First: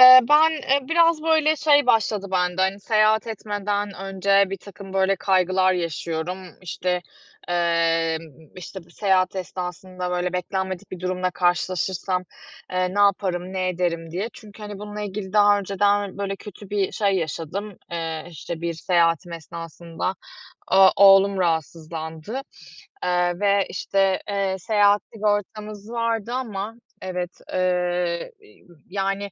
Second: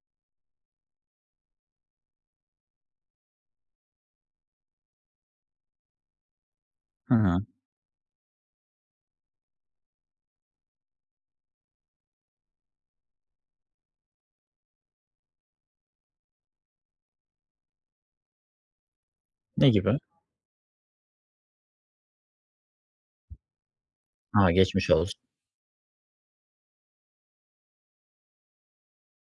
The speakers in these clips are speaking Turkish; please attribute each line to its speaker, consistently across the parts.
Speaker 1: Eee, ben, eee, biraz, böyle, şey başladı bende; hani, seyahat etmeden önce birtakım, böyle, kaygılar yaşıyorum. İşte,
Speaker 2: Hı hı.
Speaker 1: eee, işte, bir seyahat esnasında, böyle, beklenmedik bir durumla karşılaşırsam, eee, ne yaparım, ne ederim, diye. Çünkü, hani, bununla ilgili daha önceden, böyle, kötü bir şey yaşadım, eee, işte, bir seyahatim
Speaker 2: Ne gibi?
Speaker 1: esnasında. O oğlum rahatsızlandı eee, ve, işte,
Speaker 2: A!
Speaker 1: eee,
Speaker 2: Geçmiş
Speaker 1: seyahat
Speaker 2: olsun.
Speaker 1: sigortamız vardı ama Evet, eee, yani,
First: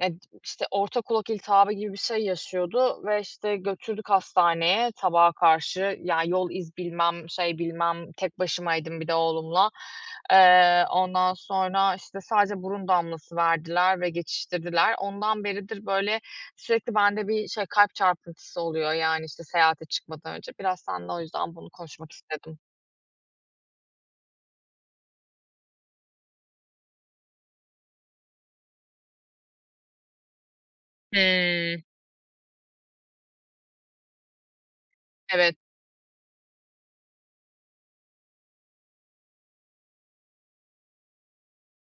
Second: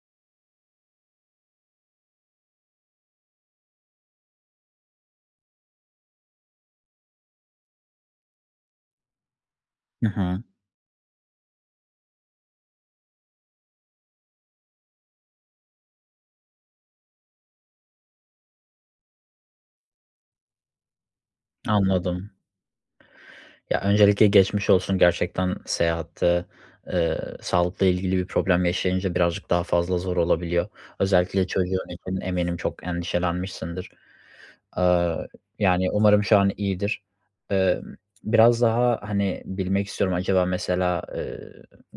Speaker 1: eee, işte, orta kulak iltihabı gibi bir şey yaşıyordu ve, işte, götürdük hastaneye, sabaha karşı. Ya, yol iz bilmem, şey bilmem, tek başımaydım bir de oğlumla.
Speaker 2: Hı hı.
Speaker 1: Eee, ondan sonra, işte, sadece burun damlası verdiler ve geçiştirdiler. Ondan beridir, böyle, sürekli bende bir şey, kalp çarpıntısı oluyor, yani, işte, seyahate çıkmadan önce. Biraz senle o yüzden bunu konuşmak
Speaker 2: Anladım.
Speaker 1: istedim.
Speaker 2: Ya, öncelikle geçmiş olsun gerçekten. Seyahatte, eee, sağlıkla ilgili bir problem yaşayınca birazcık daha fazla zor olabiliyor. Özellikle
Speaker 1: Eee
Speaker 2: çocuğun için eminim çok endişelenmişsindir. Aaa,
Speaker 1: Evet.
Speaker 2: yani, umarım şu an iyidir. Emm, biraz daha, hani, bilmek istiyorum; acaba mesela, eee,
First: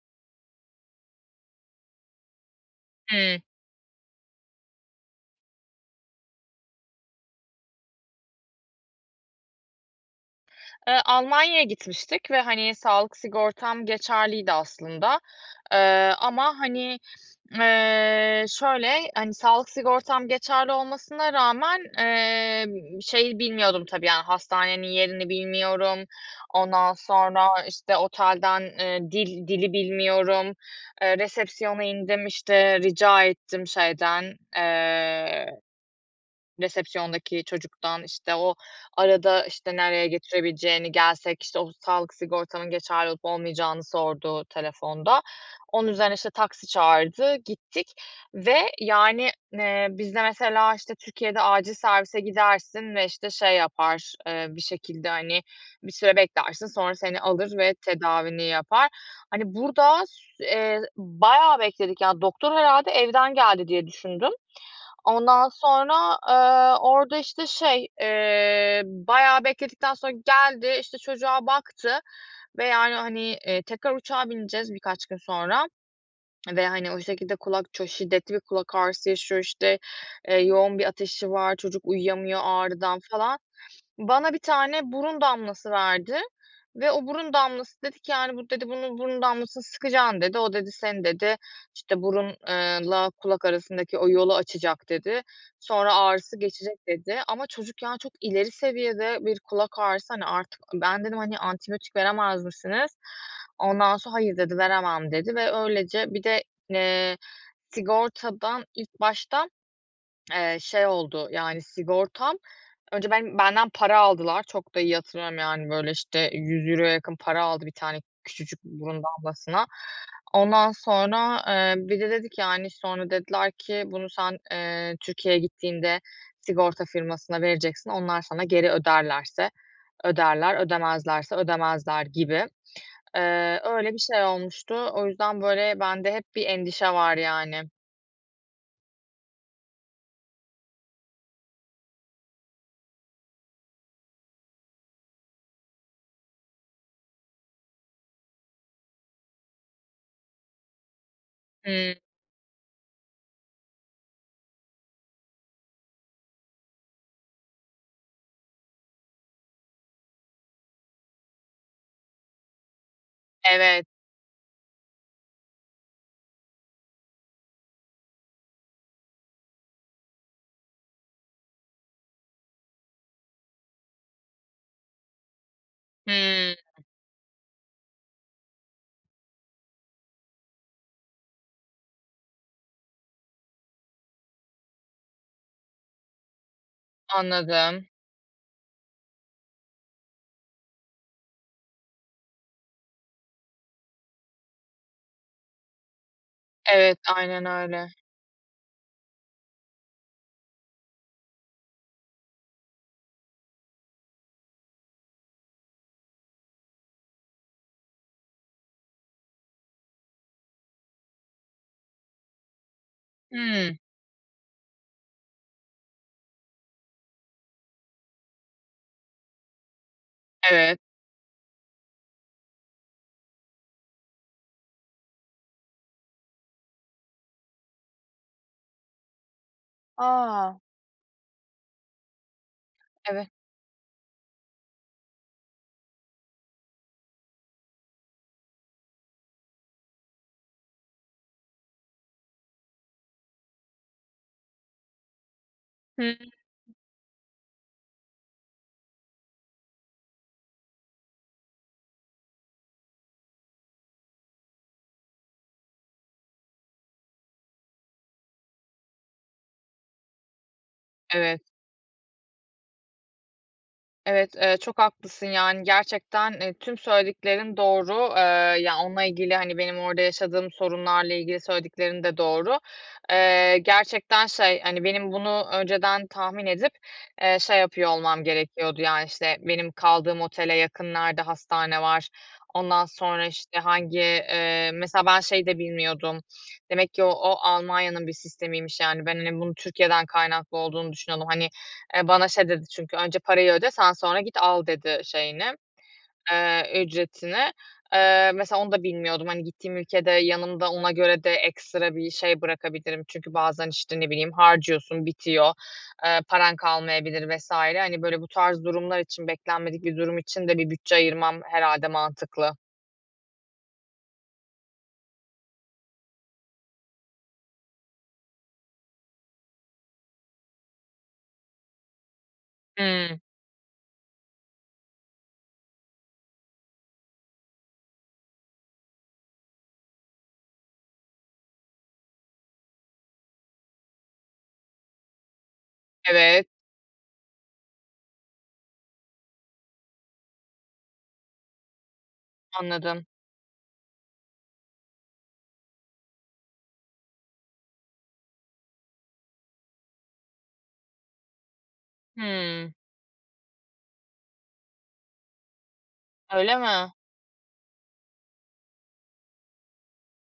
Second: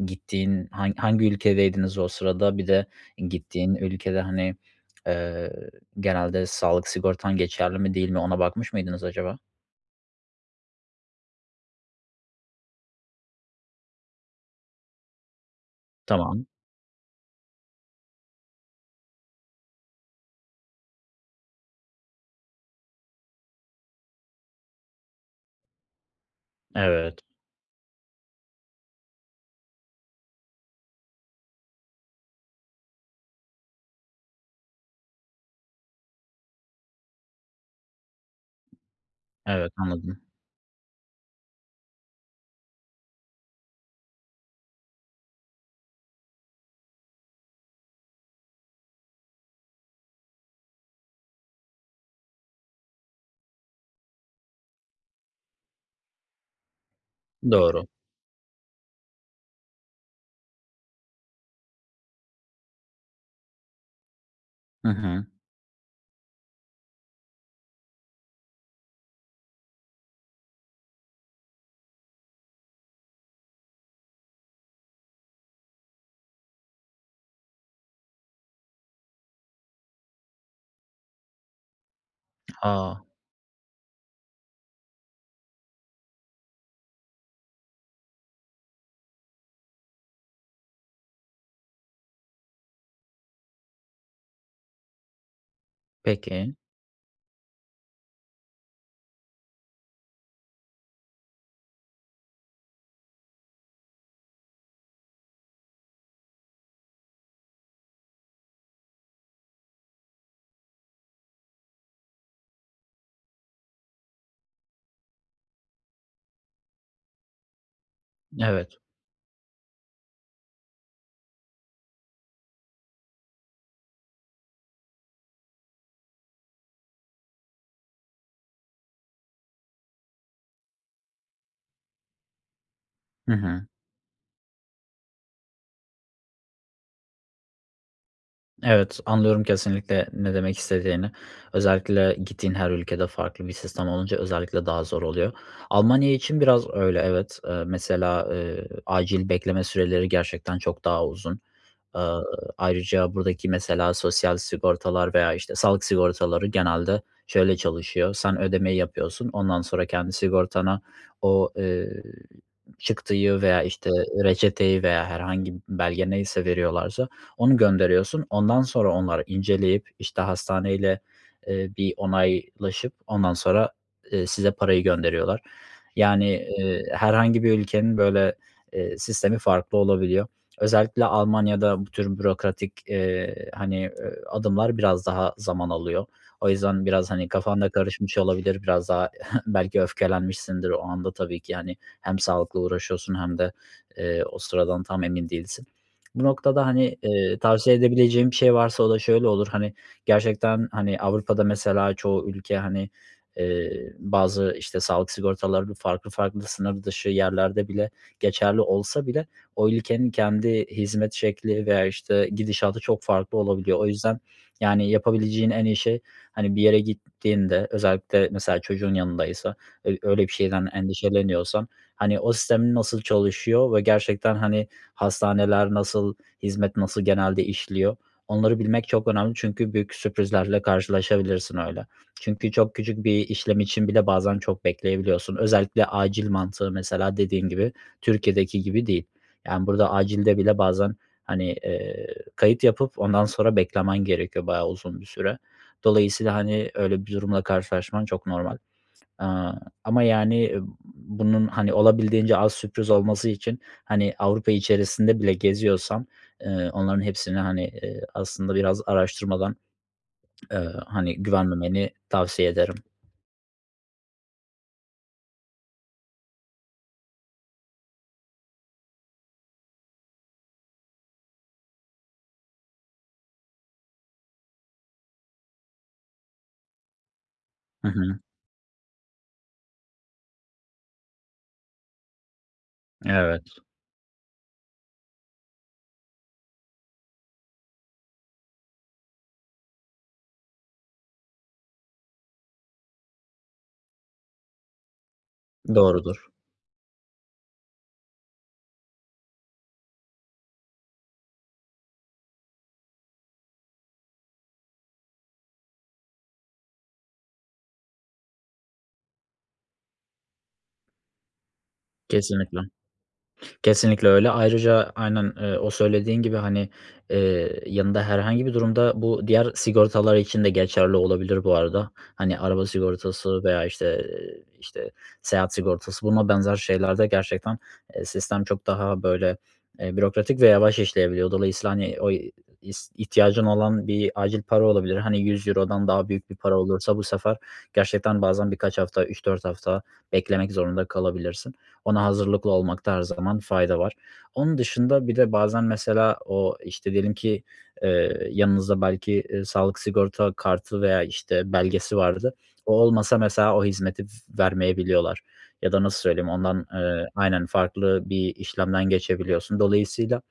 Speaker 2: gittiğin han hangi ülkedeydiniz o sırada? Bir de
Speaker 1: Eee
Speaker 2: gittiğin ülkede, hani, eee, genelde sağlık sigortan geçerli mi, değil mi? Ona bakmış mıydınız acaba?
Speaker 1: Eee, Almanya'ya gitmiştik ve, hani, sağlık sigortam geçerliydi aslında. Eee,
Speaker 2: Tamam.
Speaker 1: ama, hani, eee, şöyle, hani, sağlık sigortam geçerli olmasına rağmen, eee, şeyi bilmiyordum tabii; yani, hastanenin yerini bilmiyorum. Ondan
Speaker 2: Evet.
Speaker 1: sonra, işte, otelden, eee, dil dili bilmiyorum. Eee, resepsiyona indim, işte, rica ettim şeyden, eee, resepsiyondaki çocuktan, işte, o arada,
Speaker 2: Evet,
Speaker 1: işte, nereye
Speaker 2: anladım.
Speaker 1: götürebileceğini... Gelsek, işte, o sağlık sigortamın geçerli olup olmayacağını sordu telefonda. Onun üzerine, işte, taksi çağırdı, gittik ve, yani, eee, bizde mesela, işte, Türkiye'de acil servise gidersin ve, işte, şey yapar, eee, bir şekilde, hani, bir süre beklersin, sonra seni alır ve
Speaker 2: Doğru.
Speaker 1: tedavini yapar. Hani, burada ss eee, bayağı bekledik, ya. Doktor herhalde evden geldi diye düşündüm.
Speaker 2: Hı hı.
Speaker 1: Ondan sonra, ııı, orada, işte, şey, eee, bayağı bekledikten sonra geldi, işte, çocuğa baktı ve, yani, hani, eee, tekrar uçağa bineceğiz birkaç gün sonra ve, hani, o şekilde kulak çok şiddetli bir kulak ağrısı yaşıyor. İşte, eee, yoğun bir ateşi var. Çocuk uyuyamıyor ağrıdan
Speaker 2: A!
Speaker 1: falan... Bana 1 tane burun damlası verdi ve o burun damlası dedi ki, yani, "Bu," dedi, "bunun burun damlasını sıkacaksın." dedi. "O," dedi, "seni," dedi, işte, "burun eee la kulak arasındaki o yolu açacak." dedi. "Sonra ağrısı
Speaker 2: Peki.
Speaker 1: geçecek." dedi. Ama çocuk, yani, çok ileri seviyede bir kulak ağrısı, hani, artık ben dedim, hani, "Antibiyotik veremez misiniz?" Ondan sonra, "Hayır." dedi. "Veremem." dedi ve öylece bir de, eee, sigortadan ilk başta, eee, şey oldu, yani, sigortam önce ben benden para aldılar. Çok da iyi hatırlıyorum. Yani, böyle, işte, €100 yakın para aldı 1 tane küçücük
Speaker 2: Evet.
Speaker 1: burun damlasına. Ondan sonra, eee, bir de dedi ki, yani, sonra dediler ki, "Bunu sen, eee, Türkiye'ye gittiğinde sigorta firmasına vereceksin, onlar sana geri öderlerse öderler, ödemezlerse ödemezler." gibi.
Speaker 2: Hı
Speaker 1: Eee,
Speaker 2: hı.
Speaker 1: öyle bir şey olmuştu. O yüzden, böyle, bende hep bir endişe var, yani.
Speaker 2: Evet, anlıyorum kesinlikle ne demek istediğini. Özellikle gittiğin her ülkede farklı bir sistem olunca özellikle daha zor oluyor. Almanya için biraz öyle evet, eee, mesela, eee, acil bekleme süreleri gerçekten çok daha uzun.
Speaker 1: Hıı.
Speaker 2: Aaa, ayrıca buradaki mesela sosyal sigortalar veya, işte, sağlık sigortaları genelde şöyle çalışıyor: Sen ödemeyi yapıyorsun, ondan sonra kendi sigortanı o, eee, çıktıyı veya,
Speaker 1: Evet.
Speaker 2: işte, reçeteyi veya herhangi belge neyse veriyorlarsa onu gönderiyorsun. Ondan sonra onları inceleyip, işte, hastaneyle, eee, bir onaylaşıp ondan sonra, eee, size parayı gönderiyorlar. Yani,
Speaker 1: Hıı.
Speaker 2: eee, herhangi bir ülkenin böyle, eee, sistemi farklı olabiliyor. Özellikle Almanya'da bu tür bürokratik, eee, hani, eee, adımlar biraz daha zaman alıyor. O yüzden biraz, hani, kafan da
Speaker 1: Anladım.
Speaker 2: karışmış olabilir. Biraz daha belki öfkelenmişsindir o anda tabii ki, hani, hem sağlıkla uğraşıyorsun hem de, eee, o sıradan tam emin değilsin. Bu noktada, hani,
Speaker 1: Evet,
Speaker 2: eee,
Speaker 1: aynen
Speaker 2: tavsiye
Speaker 1: öyle.
Speaker 2: edebileceğim bir şey varsa o da şöyle olur, hani, gerçekten, hani, Avrupa'da mesela çoğu ülke, hani, eee, bazı, işte, sağlık sigortaları farklı farklı sınır dışı yerlerde bile geçerli olsa bile o ülkenin kendi hizmet şekli veya, işte, gidişatı çok farklı
Speaker 1: Hıı.
Speaker 2: olabiliyor. O yüzden, yani, yapabileceğin en iyi şey, hani, bir yere gittiğinde özellikle mesela çocuğun yanındaysa öy öyle bir şeyden
Speaker 1: Evet.
Speaker 2: endişeleniyorsan, hani, o sistemin nasıl çalışıyor ve gerçekten, hani, hastaneler nasıl hizmet nasıl genelde işliyor, onları bilmek çok önemli çünkü büyük
Speaker 1: A!
Speaker 2: sürprizlerle karşılaşabilirsin öyle. Çünkü çok küçük bir
Speaker 1: Evet.
Speaker 2: işlem için bile bazen çok bekleyebiliyorsun. Özellikle acil mantığı mesela, dediğin gibi, Türkiye'deki gibi değil yani burada acilde bile bazen, hani, eee, kayıt yapıp ondan sonra beklemen gerekiyor bayağı uzun bir süre.
Speaker 1: Hıı.
Speaker 2: Dolayısıyla, hani, öyle bir durumla karşılaşman çok normal. Aaa, ama, yani, bunun, hani, olabildiğince az sürpriz olması için, hani, Avrupa içerisinde bile geziyorsan, eee, onların hepsini, hani, eee, aslında biraz araştırmadan eee, hani,
Speaker 1: Evet.
Speaker 2: güvenmemeni tavsiye ederim.
Speaker 1: Evet. Eee, çok haklısın, yani, gerçekten, eee, tüm söylediklerin doğru. Eee, ya onunla ilgili, hani, benim orada yaşadığım sorunlarla ilgili söylediklerin de doğru. Eee, gerçekten şey, hani, benim bunu önceden tahmin edip, eee, şey
Speaker 2: Hı
Speaker 1: yapıyor
Speaker 2: hı.
Speaker 1: olmam gerekiyordu, yani, işte, benim kaldığım otele yakın nerede hastane var? Ondan sonra,
Speaker 2: Evet.
Speaker 1: işte, hangi eee, mesela ben şeyi de bilmiyordum, demek ki o Almanya'nın bir sistemiymiş, yani. Ben, hani, bunun Türkiye'den kaynaklı olduğunu düşünüyordum. Hani, eee, bana şey dedi çünkü, "Önce parayı öde, sen sonra git, al." dedi, şeyini,
Speaker 2: Doğrudur.
Speaker 1: eee, ücretini. Eee, mesela onu da bilmiyordum. Hani, gittiğim ülkede yanımda ona göre de ekstra bir şey bırakabilirim. Çünkü bazen, işte, ne bileyim, harcıyorsun, bitiyor, eee, paran kalmayabilir vs. Hani, böyle, bu tarz durumlar için, beklenmedik bir durum için de bir bütçe ayırmam herhâlde mantıklı.
Speaker 2: Kesinlikle. Kesinlikle öyle. Ayrıca aynen, eee, o söylediğin gibi, hani, eee, yanında herhangi bir durumda bu diğer sigortalar için de geçerli olabilir bu arada. Hani, araba
Speaker 1: Hıı.
Speaker 2: sigortası veya işte işte, seyahat sigortası buna benzer şeyler de gerçekten, eee, sistem çok daha böyle, eee, bürokratik ve yavaş işleyebiliyor. Dolayısıyla, hani, o is ihtiyacın olan bir acil para olabilir. Hani, €100'dan daha büyük bir
Speaker 1: Evet.
Speaker 2: para olursa bu sefer gerçekten bazen birkaç hafta, 3-4 hafta beklemek zorunda kalabilirsin. Ona hazırlıklı olmakta her
Speaker 1: Anladım.
Speaker 2: zaman fayda var. Onun dışında bir de bazen mesela o, işte, diyelim ki, eee, yanınızda belki, eee, sağlık sigorta kartı veya, işte, belgesi vardı.
Speaker 1: Hıı.
Speaker 2: O olmasa mesela o hizmeti vermeyebiliyorlar ya da nasıl söyleyeyim,
Speaker 1: Öyle
Speaker 2: ondan,
Speaker 1: mi?
Speaker 2: eee Aynen, farklı bir işlemden geçebiliyorsun. Dolayısıyla,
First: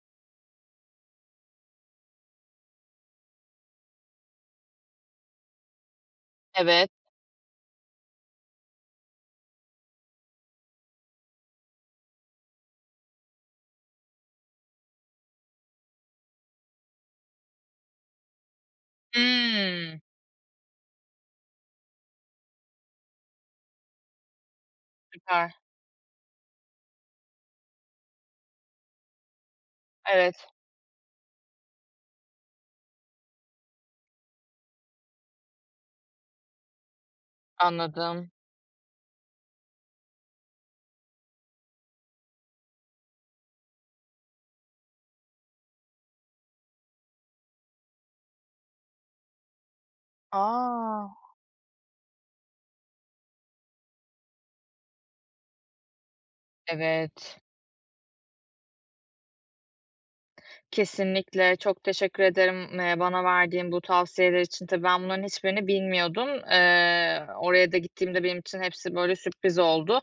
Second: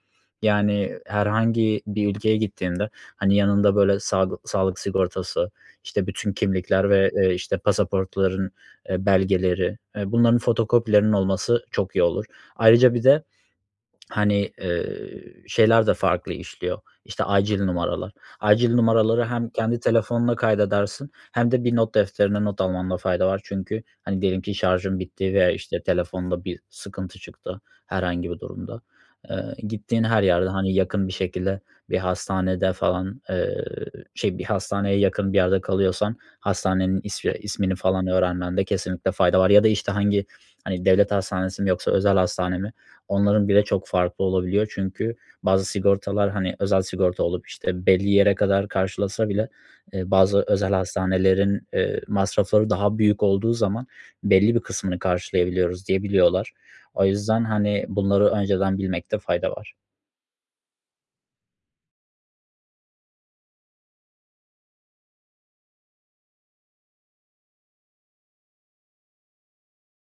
Speaker 2: yani, herhangi bir ülkeye gittiğinde, hani, yanında, böyle, saglı sağlık sigortası, işte, bütün kimlikler
Speaker 1: Evet.
Speaker 2: ve, eee, işte, pasaportların, eee, belgeleri, eee, bunların fotokopilerinin olması çok iyi olur. Ayrıca bir de, hani, eee, şeyler de farklı işliyor, işte, acil numaralar. Acil numaraları hem kendi
Speaker 1: Hıı.
Speaker 2: telefonuna kaydedersin hem de bir not defterine not almanda fayda var. Çünkü, hani, diyelim ki, şarjın bitti veya,
Speaker 1: Süper.
Speaker 2: işte, telefonda bir sıkıntı çıktı herhangi bir durumda. Eee, gittiğin her
Speaker 1: Evet.
Speaker 2: yerde, hani, yakın bir şekilde bir hastanede falan, eee, şey bir hastaneye yakın bir yerde kalıyorsan hastanenin ismi ismini falan
Speaker 1: Anladım.
Speaker 2: öğrenmende kesinlikle fayda var. Ya da, işte, hangi, hani, devlet hastanesi mi yoksa özel hastane mi onların bile çok farklı olabiliyor. Çünkü bazı sigortalar, hani, özel sigorta olup, işte, belli yere kadar karşılasa bile, eee, bazı özel
Speaker 1: A!
Speaker 2: hastanelerin, eee, masrafları daha büyük olduğu zaman "Belli bir kısmını karşılayabiliyoruz." diyebiliyorlar. O
Speaker 1: Evet.
Speaker 2: yüzden, hani, bunları önceden bilmekte fayda var.
Speaker 1: Kesinlikle. Çok teşekkür ederim, eee, bana verdiğin bu tavsiyeler için. Tabii, ben bunların hiçbirini bilmiyordum. Eee, oraya da gittiğimde benim için hepsi, böyle, sürpriz oldu.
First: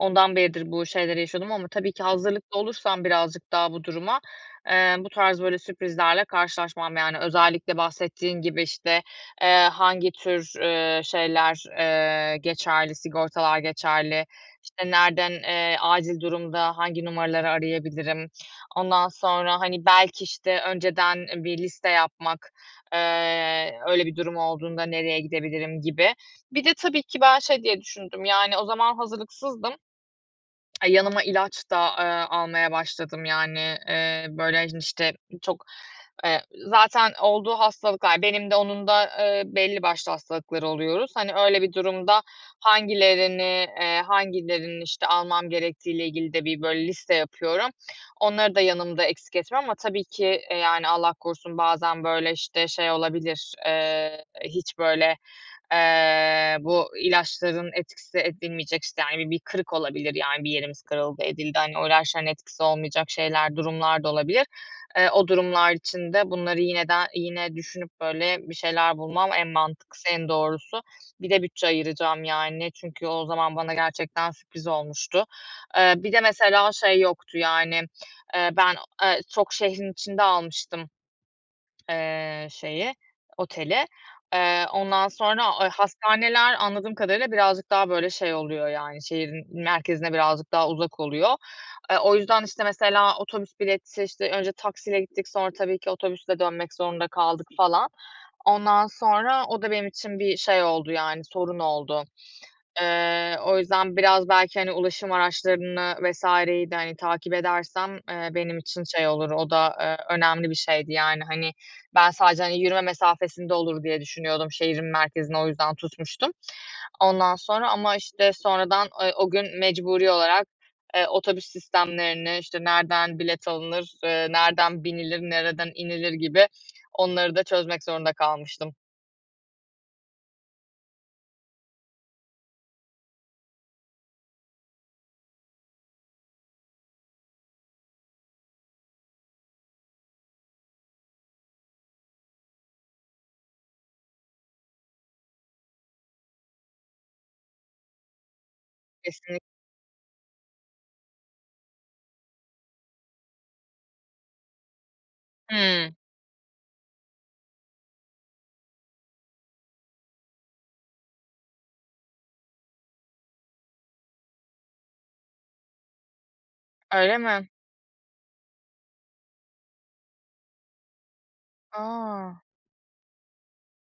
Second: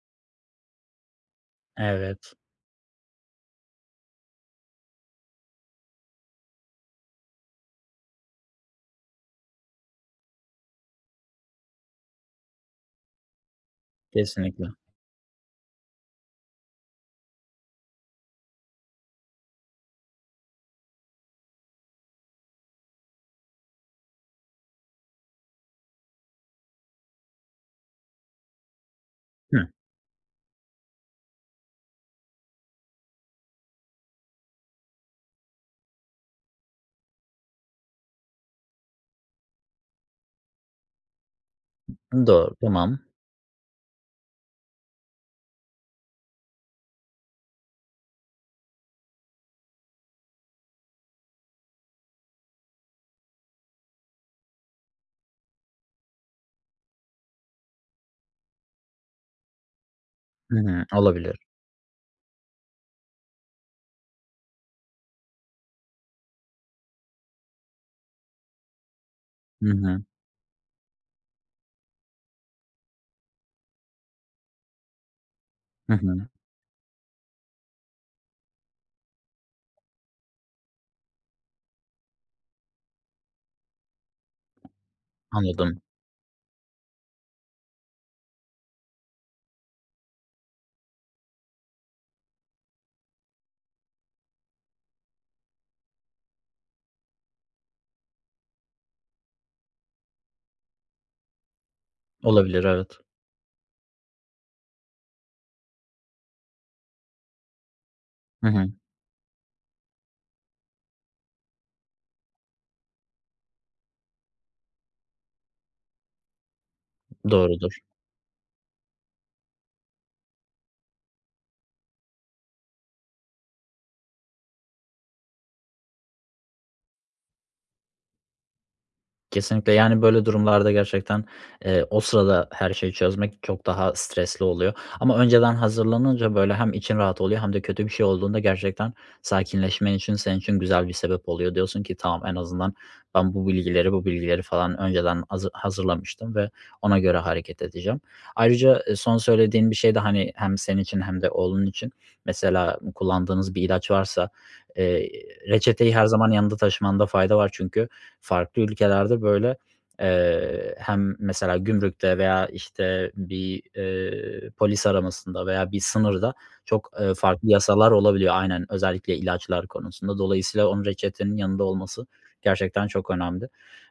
Speaker 1: Ondan beridir bu şeyleri yaşıyordum. Ama tabii ki
Speaker 2: Evet.
Speaker 1: hazırlıklı olursam birazcık daha bu duruma, eee, bu tarz böyle sürprizlerle karşılaşmam. Yani, özellikle bahsettiğin gibi, işte, eee, hangi tür, eee, şeyler, eee, geçerli, sigortalar geçerli?
Speaker 2: Kesinlikle.
Speaker 1: İşte, nerden, eee, acil durumda hangi numaraları arayabilirim? Ondan sonra, hani, belki, işte, önceden bir liste yapmak, eee, öyle bir durum olduğunda nereye gidebilirim gibi. Bir de tabii ki ben, şey diye düşündüm, yani, o zaman
Speaker 2: Hı.
Speaker 1: hazırlıksızdım, yanıma ilaç da, eee, almaya başladım, yani, eee, böyle, hani, işte, çok, eee, zaten olduğu hastalıklar, benim de onun da, eee, belli başlı hastalıkları oluyoruz. Hani, öyle bir durumda
Speaker 2: Doğru, tamam.
Speaker 1: hangilerini eee, hangilerini, işte, almam gerektiğiyle ilgili de bir böyle liste yapıyorum. Onları da yanımda eksik etmem ama tabii ki e, yani, Allah korusun bazen böyle, işte, şey olabilir, eee, hiç böyle, eee, bu ilaçların etkisi edilmeyecek, işte, hani, bir bir kırık olabilir, yani, bir
Speaker 2: Hı
Speaker 1: yerimiz
Speaker 2: hı,
Speaker 1: kırıldı,
Speaker 2: olabilir.
Speaker 1: edildi, hani, o ilaçların etkisi olmayacak şeyler, durumlar da olabilir. Eee, o durumlar için de bunları yine de yine düşünüp böyle bir şeyler bulmam en
Speaker 2: Hı hı.
Speaker 1: mantıklısı, en doğrusu. Bir de bütçe ayıracağım, yani. Çünkü o zaman bana gerçekten sürpriz olmuştu.
Speaker 2: Hı
Speaker 1: Eee, bir de
Speaker 2: hı.
Speaker 1: mesela şey yoktu, yani, eee, ben o eee, çok şehrin içinde almıştım, eee, şeyi, oteli. Eee, ondan sonra, eee,
Speaker 2: Anladım.
Speaker 1: hastaneler anladığım kadarıyla birazcık daha böyle şey oluyor, yani, şehrin merkezine birazcık daha uzak oluyor. Eee, o yüzden, işte, mesela otobüs bileti, işte, önce taksiyle gittik, sonra tabii ki otobüsle dönmek zorunda kaldık falan. Ondan sonra o da benim için bir şey oldu, yani, sorun oldu.
Speaker 2: Olabilir, evet.
Speaker 1: Eee, o yüzden biraz belki, hani, ulaşım araçlarını vs.yi de, hani, takip edersem, eee,
Speaker 2: Hı
Speaker 1: benim
Speaker 2: hı.
Speaker 1: için şey olur, o da, eee, önemli bir şeydi. Yani, hani, ben sadece, hani, yürüme mesafesinde olur diye düşünüyordum şehrin merkezini, o yüzden tutmuştum. Ondan sonra
Speaker 2: Doğrudur.
Speaker 1: ama, işte, sonradan, eee, o gün mecburi olarak, eee, otobüs sistemlerini, işte, nereden bilet alınır, eee nereden binilir, nereden inilir gibi onları da çözmek zorunda kalmıştım.
Speaker 2: Kesinlikle. Yani, böyle durumlarda gerçekten, eee, o sırada her şeyi çözmek çok daha stresli oluyor. Ama önceden hazırlanınca, böyle, hem için rahat oluyor hem de kötü bir şey olduğunda gerçekten sakinleşmen için, senin için güzel bir sebep oluyor. Diyorsun ki "Tamam, en azından ben bu bilgileri bu bilgileri falan önceden hazı hazırlamıştım ve ona göre hareket edeceğim." Ayrıca, eee, son
Speaker 1: Kesinlik
Speaker 2: söylediğin bir şey de, hani, hem senin için hem de oğlun için mesela kullandığınız bir ilaç varsa, eee,
Speaker 1: Hıı.
Speaker 2: reçeteyi her zaman yanında taşımanda fayda var. Çünkü farklı ülkelerde, böyle, eee, hem mesela gümrükte veya, işte, bir, eee, polis aramasında veya bir sınırda çok, eee,
Speaker 1: Öyle
Speaker 2: farklı
Speaker 1: mi?
Speaker 2: yasalar olabiliyor. Aynen. Özellikle ilaçlar konusunda. Dolayısıyla onun, reçetenin yanında olması
Speaker 1: A!
Speaker 2: gerçekten çok önemli.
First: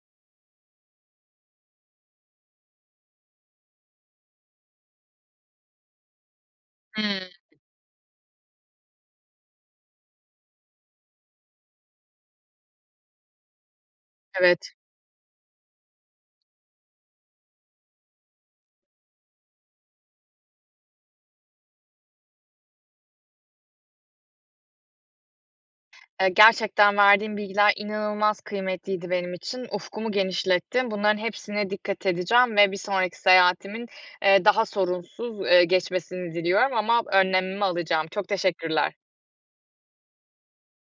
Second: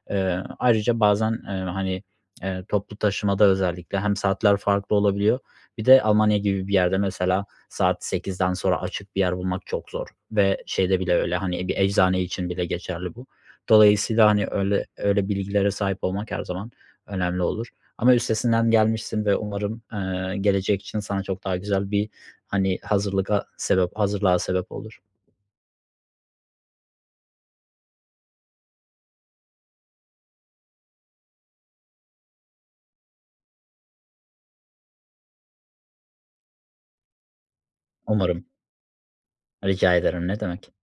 Speaker 2: Eee, ayrıca bazen, eee, hani, eee, toplu taşımada özellikle hem saatler farklı olabiliyor. Bir de Almanya gibi bir yerde
Speaker 1: Hıı.
Speaker 2: mesela, saat 8'den sonra açık bir yer bulmak çok zor. Ve şeyde bile öyle, hani, bir eczane için bile geçerli bu. Dolayısıyla, hani,
Speaker 1: Evet.
Speaker 2: öyle öyle bilgilere sahip olmak her zaman önemli olur. Ama üstesinden gelmişsin ve umarım, eee, gelecek için sana çok daha güzel bir, hani, hazırlıga sebep hazırlığa sebep olur.
Speaker 1: Eee, gerçekten verdiğin bilgiler inanılmaz kıymetliydi benim için. Ufkumu genişlettin. Bunların hepsine dikkat edeceğim ve bir sonraki seyahatimin, eee, daha sorunsuz, eee, geçmesini diliyorum ama önlemimi alacağım. Çok
Speaker 2: Umarım.
Speaker 1: teşekkürler.
Speaker 2: Rica ederim, ne demek.